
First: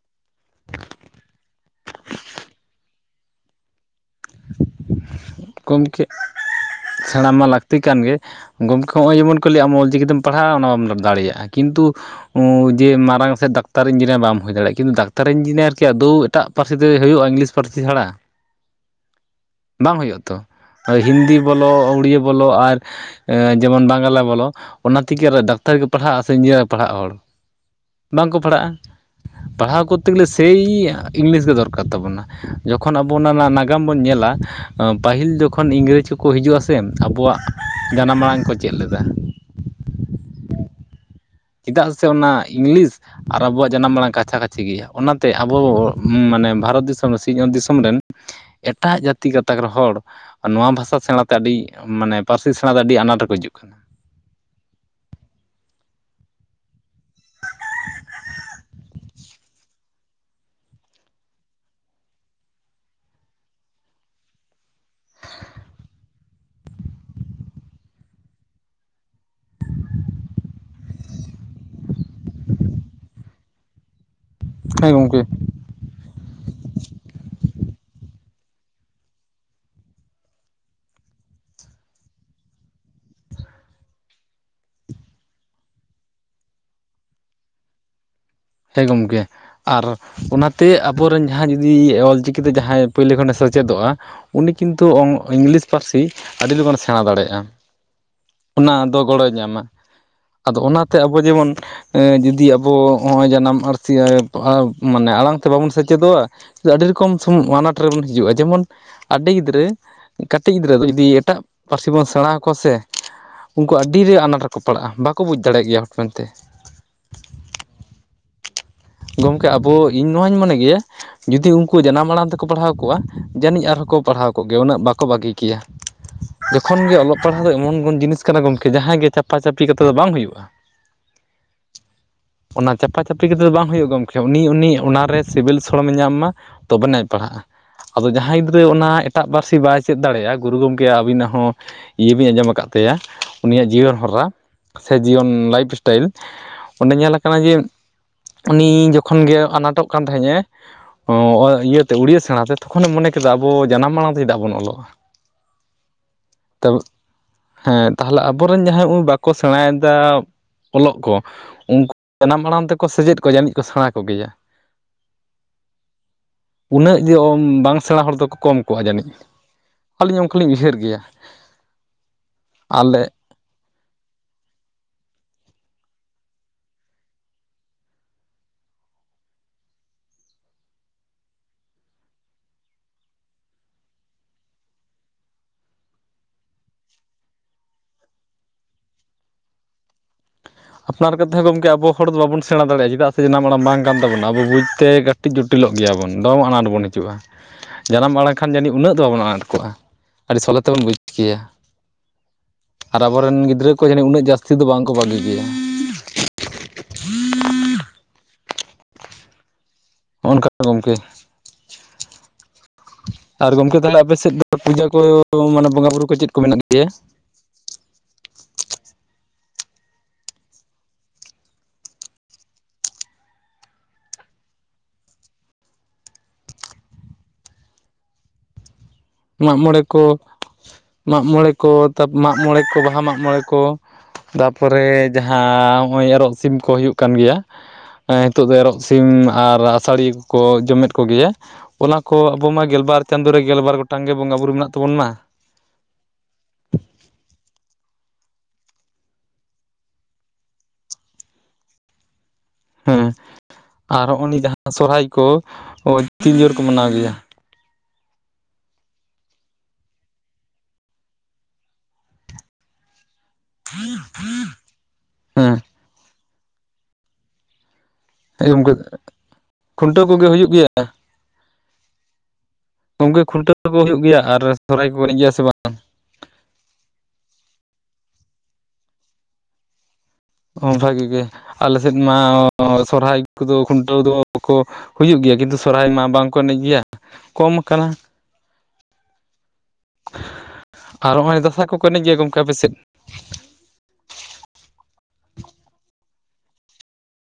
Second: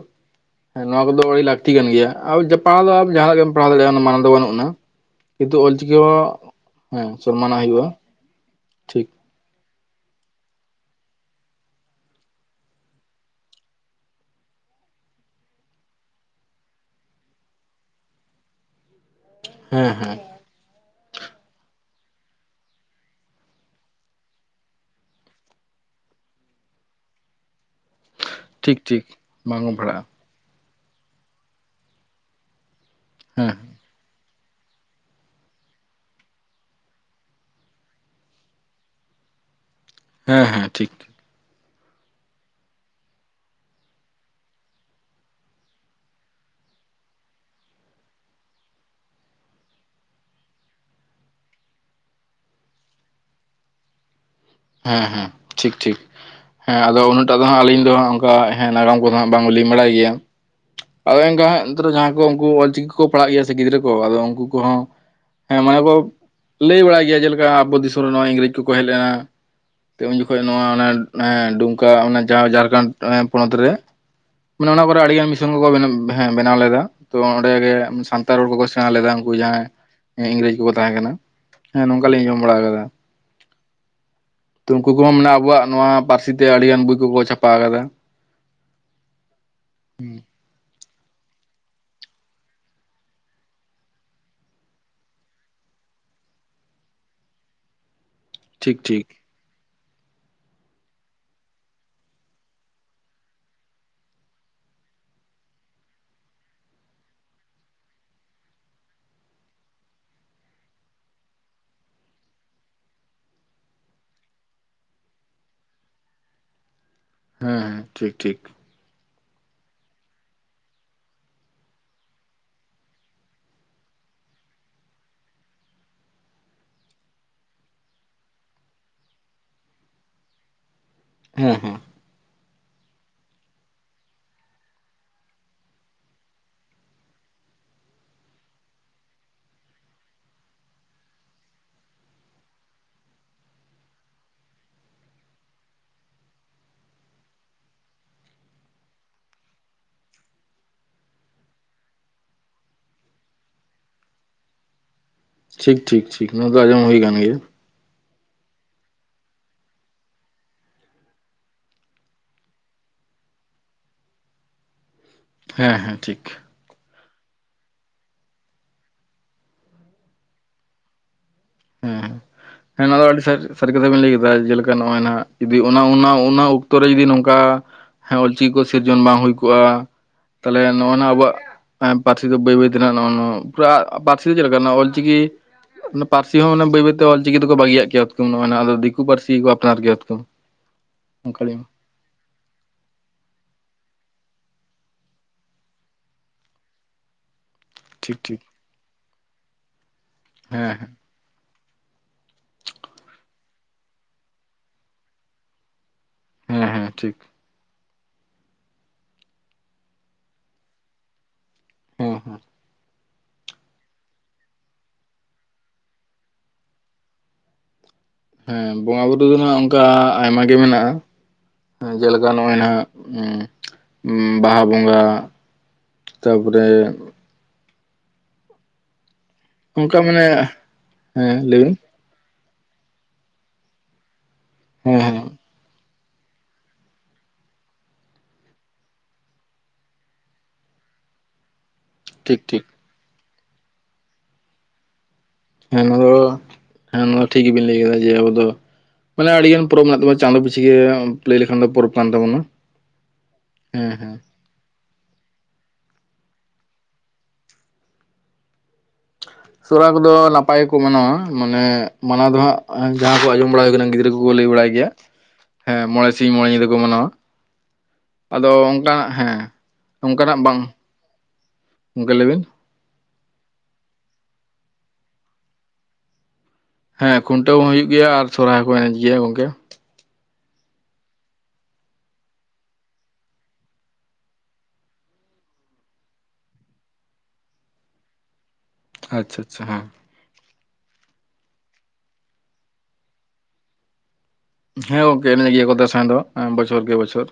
ᱦᱮᱸ ᱱᱚᱣᱟ ᱠᱚᱫᱚ ᱟᱹᱰᱤ ᱞᱟᱹᱠᱛᱤ ᱠᱟᱱ ᱜᱮᱭᱟ ᱟ ᱯᱟᱲᱦᱟᱣ ᱫᱚ ᱟᱢ ᱡᱟᱦᱟᱸ ᱨᱮᱜᱮᱢ ᱯᱟᱲᱦᱟᱣ ᱫᱟᱲᱮᱭᱟᱜᱼᱟ ᱚᱱᱟ ᱫᱚ ᱢᱟᱱᱟᱣ ᱫᱚ ᱵᱟᱹᱱᱩᱜ ᱟᱱᱟ᱾ ᱠᱤᱱᱛᱩ ᱚᱞᱪᱤᱠᱤ ᱜᱚᱢᱠᱮ ᱦᱚᱸ ᱦᱮᱸ ᱥᱮᱬᱟ ᱢᱟ ᱥᱚᱱᱢᱟᱱᱟᱜ ᱞᱟᱹᱠᱛᱤ ᱦᱩᱭᱩᱜᱼᱟ ᱠᱟᱱ ᱜᱮ ᱜᱚᱢᱠᱮ ᱴᱷᱤᱠ ᱦᱚᱸᱜᱼᱚᱭ ᱡᱮᱢᱚᱱ ᱠᱚ ᱞᱟᱹᱭᱟ ᱟᱢ ᱚᱞ ᱪᱤᱠᱤ ᱛᱮᱢ ᱯᱟᱲᱦᱟᱜᱼᱟ ᱚᱱᱟ ᱵᱟᱢ ᱫᱟᱲᱮᱭᱟᱜᱼᱟ ᱠᱤᱱᱛᱩ ᱡᱮ ᱢᱟᱨᱟᱝ ᱥᱮ ᱰᱟᱠᱛᱟᱨ ᱤᱧᱡᱤᱱᱤᱭᱟᱨ ᱵᱟᱢ ᱦᱩᱭ ᱫᱟᱲᱮᱭᱟᱜᱼᱟ ᱠᱤᱱᱛᱩ ᱰᱟᱠᱛᱟᱨ ᱤᱧᱡᱤᱱᱤᱭᱟᱨ ᱠᱤ ᱟᱫᱚᱣ ᱮᱴᱟᱜ ᱯᱟᱹᱨᱥᱤ ᱛᱮ ᱦᱩᱭᱩᱜᱼᱟ ᱤᱝᱞᱤᱥ ᱯᱟᱹᱨᱥᱤ ᱥᱮᱲᱟ ᱦᱮᱸ ᱵᱟᱝ ᱦᱮᱸ ᱦᱩᱭᱩᱜᱼᱟ᱾ ᱦᱤᱱᱫᱤ ᱵᱚᱞᱚ ᱩᱲᱤᱭᱟᱹ ᱵᱚᱞᱚ ᱟᱨ ᱡᱮᱢᱚᱱ ᱵᱟᱝᱞᱟ ᱵᱚᱞᱚ ᱚᱱᱟ ᱛᱮᱜᱮ ᱰᱟᱠᱛᱟᱨ ᱠᱚ ᱯᱟᱲᱦᱟᱜᱼᱟ ᱥᱮ ᱤᱧᱡᱤᱱᱤᱭᱟᱨ ᱠᱚ ᱯᱟᱲᱦᱟᱜ ᱦᱚᱲ? ᱵᱟᱝᱠᱚ ᱯᱟᱲᱦᱟᱜᱼᱟ ᱴᱷᱤᱠ ᱴᱷᱤᱠ ᱵᱟᱝᱵᱚᱱ ᱯᱟᱲᱦᱟᱣ ᱯᱟᱲᱦᱟᱜᱼᱟ ᱠᱚᱨᱛᱮ ᱜᱮᱞᱮ ᱥᱮᱭ ᱤᱝᱞᱤᱥ ᱜᱮ ᱫᱚᱨᱠᱟᱨ ᱛᱟᱵᱚᱱᱟ ᱡᱚᱠᱷᱚᱱ ᱟᱵᱚ ᱚᱱᱟ ᱨᱮᱱᱟᱜ ᱦᱮᱸ ᱱᱟᱜᱟᱢ ᱵᱚᱱ ᱧᱮᱞᱟ ᱯᱟᱹᱦᱤᱞ ᱡᱚᱠᱷᱚᱱ ᱤᱝᱨᱮᱡᱽ ᱠᱚᱠᱚ ᱦᱤᱡᱩᱜᱼᱟ ᱥᱮ ᱟᱵᱚᱣᱟᱜ ᱡᱟᱱᱟᱢ ᱟᱲᱟᱝ ᱠᱚ ᱪᱮᱫ ᱞᱮᱫᱟ᱾ ᱦᱮᱸ ᱦᱮᱸ ᱴᱷᱤᱠ᱾ ᱪᱮᱫᱟᱜ ᱥᱮ ᱚᱱᱟ ᱤᱝᱞᱤᱥ ᱟᱨ ᱟᱵᱚᱣᱟᱜ ᱡᱟᱱᱟᱢ ᱟᱲᱟᱝ ᱠᱟᱪᱷᱟ ᱠᱟᱪᱷᱤ ᱜᱮᱭᱟ, ᱚᱱᱟᱛᱮ ᱟᱵᱚ ᱢᱟᱱᱮ ᱵᱷᱟᱨᱚᱛ ᱫᱤᱥᱚᱢ ᱨᱮ ᱥᱤᱧᱚᱛ ᱫᱤᱥᱚᱢ ᱨᱮᱱ ᱮᱴᱟᱜ ᱡᱟᱹᱛᱤ ᱜᱟᱛᱟᱠ ᱨᱮᱱ ᱦᱚᱲ ᱟᱨ ᱱᱚᱣᱟ ᱵᱷᱟᱥᱟ ᱥᱮᱬᱟᱛᱮ ᱟᱹᱰᱤ ᱢᱟᱱᱮ ᱯᱟᱹᱨᱥᱤ ᱥᱮᱬᱟ ᱫᱚ ᱟᱹᱰᱤ ᱟᱱᱟᱴ ᱨᱮᱠᱚ ᱦᱤᱡᱩᱜ ᱠᱟᱱᱟ᱾ ᱦᱮᱸ ᱦᱮᱸ ᱴᱷᱤᱠ ᱴᱷᱤᱠ ᱦᱮᱸ ᱟᱫᱚ ᱩᱱᱟᱹᱜᱴᱟ ᱫᱚ ᱦᱟᱸᱜ ᱟᱞᱤᱧ ᱫᱚ ᱚᱱᱠᱟ ᱦᱮᱸ ᱱᱟᱜᱟᱢ ᱠᱚ ᱦᱟᱸᱜ ᱵᱟᱝ ᱞᱟᱹᱧ ᱵᱟᱲᱟᱭ ᱜᱮᱭᱟ᱾ ᱟᱫᱚ ᱮᱱᱠᱟ ᱦᱮᱸᱜ ᱮᱱᱛᱮ ᱨᱮᱦᱚᱸ ᱡᱟᱦᱟᱸᱭ ᱠᱚ ᱩᱱᱠᱩ ᱚᱞᱪᱤᱠᱤ ᱠᱚᱠᱚ ᱯᱟᱲᱦᱟᱜ ᱜᱮᱭᱟ ᱥᱮ ᱜᱤᱫᱽᱨᱟᱹ ᱠᱚ ᱟᱫᱚ ᱩᱱᱠᱩ ᱠᱚᱦᱚᱸ ᱦᱮᱸ ᱢᱟᱱᱮ ᱠᱚ ᱞᱟᱹᱭ ᱵᱟᱲᱟᱭ ᱜᱮᱭᱟ ᱡᱮᱞᱮᱠᱟ ᱟᱵᱚ ᱫᱤᱥᱚᱢ ᱨᱮ ᱱᱚᱜᱼᱚᱭ ᱤᱝᱨᱮᱡᱽ ᱠᱚᱠᱚ ᱦᱮᱡ ᱞᱮᱱᱟ᱾ ᱛᱚ ᱩᱱ ᱡᱚᱠᱷᱚᱡ ᱱᱚᱣᱟ ᱚᱱᱟ ᱰᱩᱢᱠᱟ ᱚᱱᱟ ᱡᱟᱦᱟᱸ ᱡᱷᱟᱲᱠᱷᱚᱸᱰ ᱯᱚᱱᱚᱛ ᱨᱮ ᱢᱟᱱᱮ ᱚᱱᱟ ᱦᱮᱸ ᱠᱚᱨᱮ ᱜᱚᱢᱠᱮ ᱟᱹᱰᱤᱜᱟᱱ ᱢᱤᱥᱚᱱ ᱠᱚ ᱠᱚ ᱦᱮᱸ ᱵᱮᱱᱟᱣ ᱞᱮᱫᱟ ᱛᱚ ᱚᱸᱰᱮ ᱜᱮ ᱥᱟᱱᱛᱟᱲ ᱨᱚᱲ ᱠᱚ ᱠᱚ ᱥᱮᱬᱟ ᱞᱮᱫᱟ ᱩᱱᱠᱩ ᱡᱟᱦᱟᱸᱭ ᱦᱮᱸ ᱤᱝᱨᱮᱡ ᱠᱚᱠᱚ ᱛᱟᱦᱮᱸ ᱠᱟᱱᱟ ᱦᱮᱸ ᱱᱚᱝᱠᱟᱞᱤᱧ ᱟᱡᱚᱢ ᱵᱟᱲᱟ ᱟᱠᱟᱫᱟ᱾ ᱛᱚ ᱩᱱᱠᱩ ᱠᱚᱦᱚᱸ ᱢᱟᱱᱮ ᱟᱵᱚᱣᱟᱜ ᱱᱚᱣᱟ ᱯᱟᱹᱨᱥᱤ ᱛᱮ ᱟᱹᱰᱤ ᱜᱟᱱ ᱵᱳᱭ ᱠᱚᱠᱚ ᱪᱷᱟᱯᱟ ᱟᱠᱟᱫᱟ᱾ ᱦᱮᱸ ᱜᱚᱢᱠᱮ᱾ ᱟᱨ ᱚᱱᱟᱛᱮ ᱟᱵᱚᱨᱮᱱ ᱡᱟᱦᱟᱸᱭ ᱡᱩᱫᱤ ᱚᱞ ᱪᱤᱠᱤᱛᱮ ᱡᱟᱦᱟᱸᱭ ᱯᱳᱭᱞᱳ ᱠᱷᱚᱱᱮ ᱥᱮᱪᱮᱫᱚᱜᱼᱟ, ᱩᱱᱤ ᱠᱤᱱᱛᱩ ᱤᱝᱞᱤᱥ ᱯᱟᱹᱨᱥᱤ ᱟᱹᱰᱤ ᱞᱚᱜᱚᱱ ᱮ ᱥᱮᱬᱟ ᱫᱟᱲᱮᱭᱟᱜᱼᱟ ᱾ ᱚᱱᱟ ᱴᱷᱤᱠ ᱫᱚ ᱴᱷᱤᱠ ᱜᱚᱲᱚᱭ ᱧᱟᱢᱟ ᱟᱫᱚ ᱚᱱᱟᱛᱮ ᱟᱵᱚ ᱡᱮᱢᱚᱱ ᱡᱩᱫᱤ ᱟᱵᱚ ᱦᱚᱜ ᱱᱚᱼᱚᱭ ᱡᱟᱱᱟᱢ ᱯᱟᱹᱨᱥᱤ ᱟᱭᱳ ᱢᱟᱱᱮ ᱟᱲᱟᱝᱛᱮ ᱵᱟᱵᱚᱱ ᱥᱮᱪᱮᱫᱚᱜᱼᱟ? ᱟᱹᱰᱤ ᱨᱚᱠᱚᱢ ᱥᱚᱢᱚᱭ ᱟᱱᱟᱴ ᱨᱮᱵᱚᱱ ᱦᱤᱡᱩᱜᱼᱟ ᱡᱮᱢᱚᱱ ᱟᱹᱰᱤ ᱜᱤᱫᱽᱨᱟᱹ ᱠᱟᱹᱴᱤᱡ ᱜᱤᱫᱽᱨᱟᱹ ᱫᱚ ᱡᱩᱫᱤ ᱮᱴᱟᱜ ᱯᱟᱹᱨᱥᱤ ᱵᱚᱱ ᱥᱮᱬᱟ ᱟᱠᱚᱣᱟ ᱥᱮ ᱩᱱᱠᱩᱣᱟᱜ ᱟᱹᱰᱤ ᱨᱮ ᱟᱱᱟᱴ ᱨᱮᱠᱚ ᱯᱟᱲᱟᱜᱼᱟ ᱵᱟᱠᱚ ᱵᱩᱡᱽ ᱫᱟᱲᱮᱭᱟᱜ ᱜᱮᱭᱟ ᱦᱚᱴᱢᱮᱱᱛᱮ ᱾ ᱦᱮᱸ ᱦᱮᱸ ᱴᱷᱤᱠ ᱴᱷᱤᱠ ᱾ ᱜᱚᱢᱠᱮ ᱟᱵᱚ ᱤᱧ ᱱᱚᱣᱟᱧ ᱢᱚᱱᱮ ᱜᱮᱭᱟ ᱡᱩᱫᱤ ᱩᱱᱠᱩ ᱡᱟᱱᱟᱢ ᱟᱲᱟᱝ ᱛᱮᱠᱚ ᱯᱟᱲᱦᱟᱣ ᱠᱚᱜᱼᱟ ᱡᱟᱹᱱᱤᱡ ᱟᱨᱦᱚᱸᱠᱚ ᱯᱟᱲᱦᱟᱣ ᱠᱚᱜᱮᱭᱟ ᱩᱱᱟᱹᱜ ᱵᱟᱠᱚ ᱵᱟᱹᱜᱤ ᱠᱮᱭᱟ ᱾ ᱡᱚᱠᱷᱚᱱ ᱜᱮ ᱚᱞᱚᱜ ᱯᱟᱲᱦᱟᱜ ᱫᱚ ᱮᱢᱚᱱ ᱜᱚᱱ ᱡᱤᱱᱤᱥ ᱠᱟᱱᱟ ᱜᱚᱝᱠᱮ ᱡᱟᱦᱟᱸᱭ ᱜᱮ ᱪᱟᱯᱟᱼᱪᱟᱯᱤ ᱠᱟᱛᱮ ᱫᱚ ᱵᱟᱝ ᱦᱩᱭᱩᱜᱼᱟ᱾ ᱦᱮᱸ ᱦᱮᱸ᱾ ᱚᱱᱟ ᱪᱟᱯᱟ ᱪᱟᱯᱤ ᱠᱟᱛᱮᱮᱫ ᱫᱚ ᱵᱟᱝ ᱦᱩᱭᱩᱜ ᱜᱚᱢᱠᱮ ᱩᱱᱤ ᱩᱱᱤ ᱚᱱᱟᱨᱮ ᱥᱤᱵᱤᱞ ᱥᱚᱲᱚᱢᱮ ᱧᱟᱢ ᱢᱟ ᱛᱚᱵᱮᱱᱟᱭ ᱯᱟᱲᱦᱟᱜᱼᱟ ᱾ ᱟᱫᱚ ᱡᱟᱦᱟᱸᱭ ᱜᱤᱫᱽᱨᱟᱹ ᱚᱱᱟ ᱮᱴᱟᱜ ᱯᱟᱹᱨᱥᱤ ᱵᱟᱭ ᱪᱮᱫ ᱫᱟᱲᱮᱭᱟᱜᱼᱟ ᱜᱩᱨᱩ ᱜᱚᱢᱠᱮ ᱟᱹᱵᱤᱱᱟᱜ ᱦᱚᱸ ᱤᱭᱟᱹ ᱵᱤᱧ ᱟᱸᱡᱚᱢ ᱟᱠᱟᱫ ᱛᱟᱭᱟ ᱩᱱᱤᱭᱟᱜ ᱡᱤᱭᱚᱱ ᱦᱚᱨᱟ ᱥᱮ ᱡᱤᱭᱚᱱ ᱞᱟᱭᱤᱯᱷ ᱤᱥᱴᱟᱭᱤᱞ, ᱚᱸᱰᱮ ᱧᱮᱞᱟᱠ ᱡᱮ ᱩᱱᱤ ᱡᱚᱠᱷᱚᱱ ᱜᱮ ᱟᱱᱟᱴᱚᱜ ᱠᱟᱱ ᱛᱟᱦᱮᱸᱱᱮᱜ ᱮ ᱤᱭᱟᱹᱛᱮ ᱩᱲᱭᱟᱹ ᱥᱮᱬᱟ ᱛᱮ ᱛᱚᱠᱷᱚᱱᱮ ᱢᱚᱱᱮ ᱠᱮᱫᱟ ᱟᱵᱚ ᱡᱟᱱᱟᱢ ᱢᱟᱲᱟᱝ ᱛᱮ ᱪᱮᱫᱟᱜ ᱵᱚᱱ ᱚᱞᱚᱜᱼᱟ ᱴᱷᱤᱠ ᱴᱷᱤᱠ ᱴᱷᱤᱠ ᱱᱚᱣᱟ ᱫᱚ ᱛᱚ ᱟᱸᱡᱚᱢ ᱦᱩᱭ ᱟᱠᱟᱱ ᱜᱮᱭᱟ ᱾ ᱦᱮᱸ ᱛᱟᱦᱚᱞᱮ ᱟᱵᱚᱨᱮᱱ ᱡᱟᱦᱟᱸᱭ ᱵᱟᱠᱚ ᱥᱮᱬᱟᱭᱮᱫᱟ ᱚᱞᱚᱜ ᱠᱚ ᱩᱱᱠᱩ ᱡᱟᱱᱟᱢ ᱟᱲᱟᱝ ᱛᱮᱠᱚ ᱥᱮᱪᱮᱫ ᱠᱚ ᱡᱟᱹᱱᱤᱡ ᱠᱚ ᱥᱮᱬᱟ ᱠᱚᱜᱮᱭᱟ᱾ ᱦᱮᱸ ᱦᱮᱸ ᱴᱷᱤᱠ᱾ ᱩᱱᱟᱹᱜ ᱡᱮ ᱵᱟᱝ ᱥᱮᱬᱟ ᱦᱚᱲ ᱫᱚᱠᱚ ᱠᱚᱢ ᱠᱚᱜᱼᱟ ᱡᱟᱹᱱᱤᱡ᱾ ᱟᱹᱞᱤᱧ ᱚᱱᱠᱟᱞᱤᱧ ᱩᱭᱦᱟᱹᱨ ᱜᱮᱭᱟ ᱾ ᱦᱮᱸ ᱱᱚᱣᱟ ᱫᱚ ᱟᱹᱰᱤ ᱥᱟᱨ ᱥᱟᱹᱨᱤ ᱠᱟᱛᱷᱟ ᱵᱮᱤᱱ ᱞᱟᱹᱭ ᱠᱮᱫᱟ ᱡᱮᱞᱮᱠᱟ ᱱᱚᱜᱼᱚᱭ ᱱᱟᱱᱟᱜ ᱡᱩᱫᱤ ᱚᱱᱟ ᱚᱱᱟ ᱚᱠᱛᱚ ᱨᱮ ᱡᱩᱫᱤ ᱱᱚᱝᱠᱟ ᱦᱮᱸ ᱚᱞᱪᱤᱠᱤ ᱠᱚ ᱥᱤᱨᱡᱚᱱ ᱵᱟᱝ ᱦᱩᱭ ᱠᱚᱜᱼᱟ ᱛᱟᱦᱚᱞᱮ ᱱᱚᱜᱼᱚ ᱱᱚᱣᱟ ᱟᱵᱚᱣᱟᱜ ᱯᱟᱹᱨᱥᱤ ᱫᱚ ᱵᱟᱹᱭ ᱵᱟᱹᱭ ᱛᱮ ᱱᱚ ᱯᱩᱨᱟ ᱯᱟᱹᱨᱥᱤ ᱫᱚ ᱪᱮᱫ ᱞᱮᱠᱟ ᱚᱞᱪᱤᱠᱤ ᱚᱱᱟ ᱯᱟᱹᱨᱥᱤ ᱦᱚᱸ ᱚᱱᱟ ᱵᱟᱹᱭ ᱵᱟᱹᱭᱛᱮ ᱚᱞ ᱪᱤᱠᱤ ᱫᱚᱠᱚ ᱵᱟᱹᱜᱤᱭᱟᱜ ᱠᱮᱭᱟ ᱦᱚᱠᱠᱩᱢ ᱟᱫᱚ ᱱᱚᱦᱚᱭ ᱟᱫᱚ ᱫᱤᱠᱩ ᱯᱟᱹᱨᱥᱤ ᱜᱮᱠᱚ ᱟᱯᱱᱟᱨ ᱠᱮᱭᱟ [unintelligible] ᱟᱯᱱᱟᱨ ᱠᱟᱛᱮ ᱦᱚ ᱜᱚᱝᱠᱮ ᱟᱵᱚ ᱦᱚᱲ ᱫᱚᱫᱚ ᱵᱟᱵᱚᱱ ᱥᱮᱬᱟ ᱫᱟᱲᱮᱭᱟᱜᱼᱟ ᱪᱮᱫᱟᱜ ᱥᱮ ᱡᱟᱱᱟᱢ ᱟᱲᱟᱝ ᱵᱟᱝ ᱠᱟᱱ ᱛᱟᱵᱚᱱᱟ ᱟᱵᱚ ᱵᱩᱡᱽᱛᱮ ᱠᱟᱹᱴᱤᱡ ᱡᱩᱚᱴᱤᱞᱚᱜ ᱜᱮᱭᱟᱵᱚᱱ ᱫᱚᱢ ᱟᱱᱟᱴ ᱵᱚᱱ ᱦᱤᱡᱩᱜᱼᱟ ᱾ ᱡᱟᱱᱟᱢ ᱴᱷᱤᱠ ᱟᱲᱟᱝ ᱴᱷᱤᱠ ᱠᱷᱟᱱ ᱡᱟᱹᱱᱤᱡ ᱩᱱᱟᱹᱜ ᱫᱚ ᱵᱟᱵᱚᱱ ᱟᱱᱟᱴ ᱠᱚᱜᱼᱟ᱾ ᱟᱹᱰᱤ ᱥᱚᱞᱦᱮ ᱦᱮᱸ ᱛᱮᱵᱚᱱ ᱵᱩᱡᱽ ᱠᱮᱭᱟ ᱟᱨ ᱟᱵᱚ ᱨᱮᱱ ᱜᱤᱫᱽᱨᱟᱹ ᱠᱚ ᱡᱟᱹᱱᱤᱡ ᱩᱱᱟᱹᱜ ᱡᱟᱹᱥᱛᱤ ᱫᱚ ᱵᱟᱝ ᱠᱚ ᱵᱟᱹᱜᱤ ᱠᱮᱭᱟ ᱾ ᱜᱮᱭᱟ [inaudible] ᱦᱮᱸ ᱦᱮᱸ ᱴᱷᱤᱠ᱾ ᱱᱚᱜᱼᱚ ᱱᱚᱝᱠᱟ ᱜᱚᱢᱠᱮ᱾ ᱦᱮᱸ ᱦᱮᱸ ᱟᱨ ᱜᱚᱢᱠᱮ ᱛᱟᱦᱚᱞᱮ ᱟᱯᱮ ᱥᱮᱫ ᱯᱩᱡᱟᱹ ᱠᱚ ᱢᱟᱱᱮ ᱵᱚᱸᱜᱟ ᱵᱩᱨᱩ ᱠᱚ ᱪᱮᱫ ᱠᱚ ᱢᱮᱱᱟᱜ ᱜᱮᱭᱟ? ᱦᱮᱸ ᱵᱚᱸᱜᱟ ᱵᱩᱨᱩ ᱫᱚ ᱱᱟᱜ ᱚᱱᱠᱟ ᱟᱭᱢᱟ ᱜᱮ ᱢᱮᱱᱟᱜᱼᱟ, ᱡᱮᱞᱮᱠᱟ ᱱᱚᱜᱼᱚᱭ ᱱᱟᱦᱟᱜ ᱵᱟᱦᱟ ᱵᱚᱸᱜᱟ ᱛᱟᱯᱚᱨᱮ ᱢᱟᱜᱽ ᱢᱚᱬᱮ ᱚᱱᱠᱟ ᱠᱚ ᱢᱟᱱᱮ ᱢᱟᱜᱽ ᱦᱮᱸ ᱢᱚᱬᱮ ᱞᱟᱹᱭ ᱠᱚ ᱵᱤᱱ ᱛᱟ ᱢᱟᱜᱽᱢᱚᱬᱮ ᱠᱚ ᱵᱟᱦᱟ ᱢᱟᱜᱽ ᱢᱚᱬᱮ ᱠᱚ ᱛᱟᱯᱚᱨᱮ ᱦᱮᱸ ᱦᱮᱸ ᱡᱟᱦᱟᱸ ᱚᱸᱭ ᱮᱨᱚᱜ ᱥᱤᱢ ᱠᱚ ᱦᱩᱭᱩᱜ ᱠᱟᱱ ᱜᱮᱭᱟ᱾ ᱮᱸ ᱦᱤᱛᱚᱜ ᱫᱚ ᱮᱨᱚᱜ ᱥᱤᱢ ᱟᱨ ᱟᱥᱟᱲᱤᱭᱟᱹ ᱠᱚᱠᱚ ᱡᱚᱢᱮᱫ ᱠᱚ ᱜᱮᱭᱟ᱾ ᱚᱱᱟ ᱠᱚ ᱴᱷᱤᱠ ᱟᱵᱚ ᱢᱟ ᱴᱷᱤᱠ ᱜᱮᱞᱵᱟᱨ ᱪᱟᱸᱫᱳ ᱨᱮ ᱜᱮᱞᱵᱟᱨ ᱜᱚᱴᱟᱝ ᱜᱮ ᱵᱚᱸᱜᱟ ᱵᱩᱨᱩ ᱢᱮᱱᱟᱜ ᱛᱟᱵᱚᱱ ᱢᱟ ᱾ ᱦᱮᱸ ᱱᱚᱣᱟᱫᱚ ᱦᱮᱸ ᱱᱚᱣᱟ ᱴᱷᱤᱠ ᱜᱮᱵᱤᱱ ᱞᱟᱹᱭ ᱠᱟᱫᱟ ᱡᱮ ᱟᱵᱚ ᱫᱚ ᱢᱟᱱᱮ ᱟᱹᱰᱤ ᱜᱟᱱ ᱯᱚᱨᱚᱵ ᱢᱮᱱᱟᱜ ᱛᱟᱵᱚ ᱪᱟᱸᱫᱚ ᱯᱤᱪᱷᱤ ᱜᱮ ᱞᱟᱹᱭ ᱞᱮᱠᱷᱟᱱ ᱫᱚ ᱯᱚᱨᱚᱵᱽ ᱠᱟᱱ ᱛᱟᱵᱚᱱᱟ᱾ ᱦᱮᱸ ᱦᱮᱸ ᱟᱨ ᱦᱮᱸ ᱦᱚᱸᱜᱼᱚ ᱱᱤ ᱡᱟᱦᱟᱸ ᱥᱚᱨᱦᱟᱭ ᱠᱚ ᱛᱤᱱ ᱡᱳᱨ ᱠᱚ ᱢᱟᱱᱟᱣ ᱜᱮᱭᱟ? ᱥᱚᱨᱟ ᱠᱚᱫᱚ ᱱᱟᱯᱟᱭ ᱜᱮᱠᱚ ᱢᱟᱱᱟᱣᱟ ᱢᱟᱱᱮ ᱢᱟᱱᱟᱣ ᱫᱚ ᱦᱟᱸᱜ ᱡᱟᱦᱟᱸ ᱠᱚ ᱟᱸᱡᱚᱢ ᱵᱟᱲᱟᱭ ᱠᱟᱱᱟ ᱜᱤᱫᱽᱨᱟᱹ ᱠᱚᱠᱚ ᱞᱟᱹᱭ ᱵᱟᱲᱟᱭ ᱜᱮᱭᱟ ᱦᱮᱸ ᱢᱚᱬᱮ ᱥᱤᱸᱧ ᱢᱚᱬᱮ ᱧᱤᱸᱫᱟᱹ ᱠᱚ ᱢᱟᱱᱟᱣᱟ᱾ ᱟᱫᱚ ᱜᱚᱢᱠᱮ ᱚᱝᱠᱟᱱᱟᱜ ᱦᱮᱸ ᱠᱷᱩᱱᱴᱟᱹᱣ ᱠᱚᱜᱮ ᱚᱝᱠᱟᱱᱟᱜ ᱦᱩᱭᱩᱜ ᱵᱟᱝ ᱜᱮᱭᱟ ᱚᱝᱠᱮ ᱞᱟᱹᱭᱵᱤᱱ ᱜᱚᱝᱠᱮ ᱠᱷᱩᱱᱴᱟᱹᱣ ᱠᱚ ᱦᱩᱭᱩᱜ ᱜᱮᱭᱟ ᱟᱨ ᱥᱚᱨᱟᱭ ᱠᱚ ᱮᱱᱮᱡ ᱜᱮᱭᱟ ᱥᱮ ᱵᱟᱝ? ᱦᱮᱸ ᱠᱷᱩᱱᱴᱟᱹᱣ ᱦᱚᱸ ᱦᱩᱭᱩᱜ ᱜᱮᱭᱟ ᱟᱨ ᱥᱚᱨᱦᱟᱭ ᱦᱚᱸᱠᱚ ᱮᱱᱮᱡ ᱜᱮᱭᱟ ᱜᱚᱝᱠᱮ᱾ ᱚ ᱵᱷᱟᱹᱜᱤ ᱜᱮ ᱟᱞᱮ ᱥᱮᱫ ᱢᱟ ᱥᱚᱨᱦᱟᱭ ᱠᱚᱫᱚ ᱠᱷᱩᱸᱱᱴᱟᱹᱣ ᱫᱚ ᱠᱚ ᱦᱩᱭᱩᱜ ᱜᱮᱭᱟ ᱠᱤᱸᱱᱛᱩ ᱥᱚᱨᱦᱟᱭ ᱢᱟ ᱵᱟᱝᱠᱚ ᱮᱱᱮᱡ ᱜᱮᱭᱟ ᱠᱚᱢ ᱠᱟᱱᱟ᱾ ᱟᱪᱪᱷᱟ ᱟᱪᱪᱷᱟ ᱦᱚᱸ᱾ ᱟᱨ ᱦᱚᱸᱜᱼᱚᱭ ᱫᱟᱸᱥᱟᱭ ᱠᱚᱠᱚ ᱮᱱᱮᱡ ᱜᱮᱭᱟ ᱜᱚᱝᱠᱮ ᱟᱯᱮ ᱥᱮᱫ? ᱦᱮᱸ ᱜᱚᱝᱠᱮ ᱮᱱᱮᱡ ᱜᱮᱭᱟ ᱠᱚ ᱫᱟᱸᱥᱟᱭ ᱫᱚ ᱵᱚᱪᱷᱚᱨ ᱜᱮ ᱵᱚᱪᱷᱚᱨ᱾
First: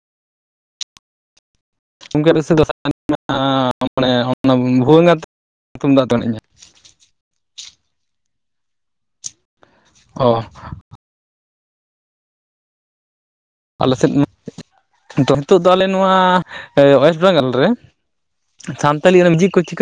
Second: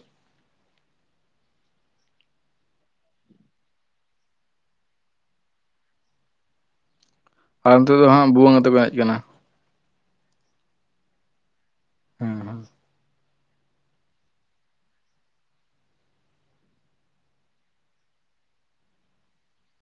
[inaudible] ᱟᱨ ᱱᱚᱸᱛᱮ ᱫᱚ ᱦᱟᱸᱜ ᱵᱩᱣᱟᱹᱝ ᱟᱛᱮ ᱠᱚ ᱮᱱᱮᱡ ᱠᱟᱱᱟ ᱾ ᱚ ᱦᱩᱸ ᱦᱮᱸ ᱟᱞᱮ ᱥᱮᱫ ᱢᱟ [inaudible] ᱱᱤᱛᱚᱜ ᱫᱚ ᱟᱞᱮ ᱱᱚᱣᱟ ᱳᱭᱮᱥᱴ ᱵᱮᱝᱜᱚᱞ ᱨᱮ ᱥᱟᱱᱛᱟᱞᱤ ᱨᱮᱱ [unintelligible] ᱠᱚ ᱪᱤᱠᱟᱹ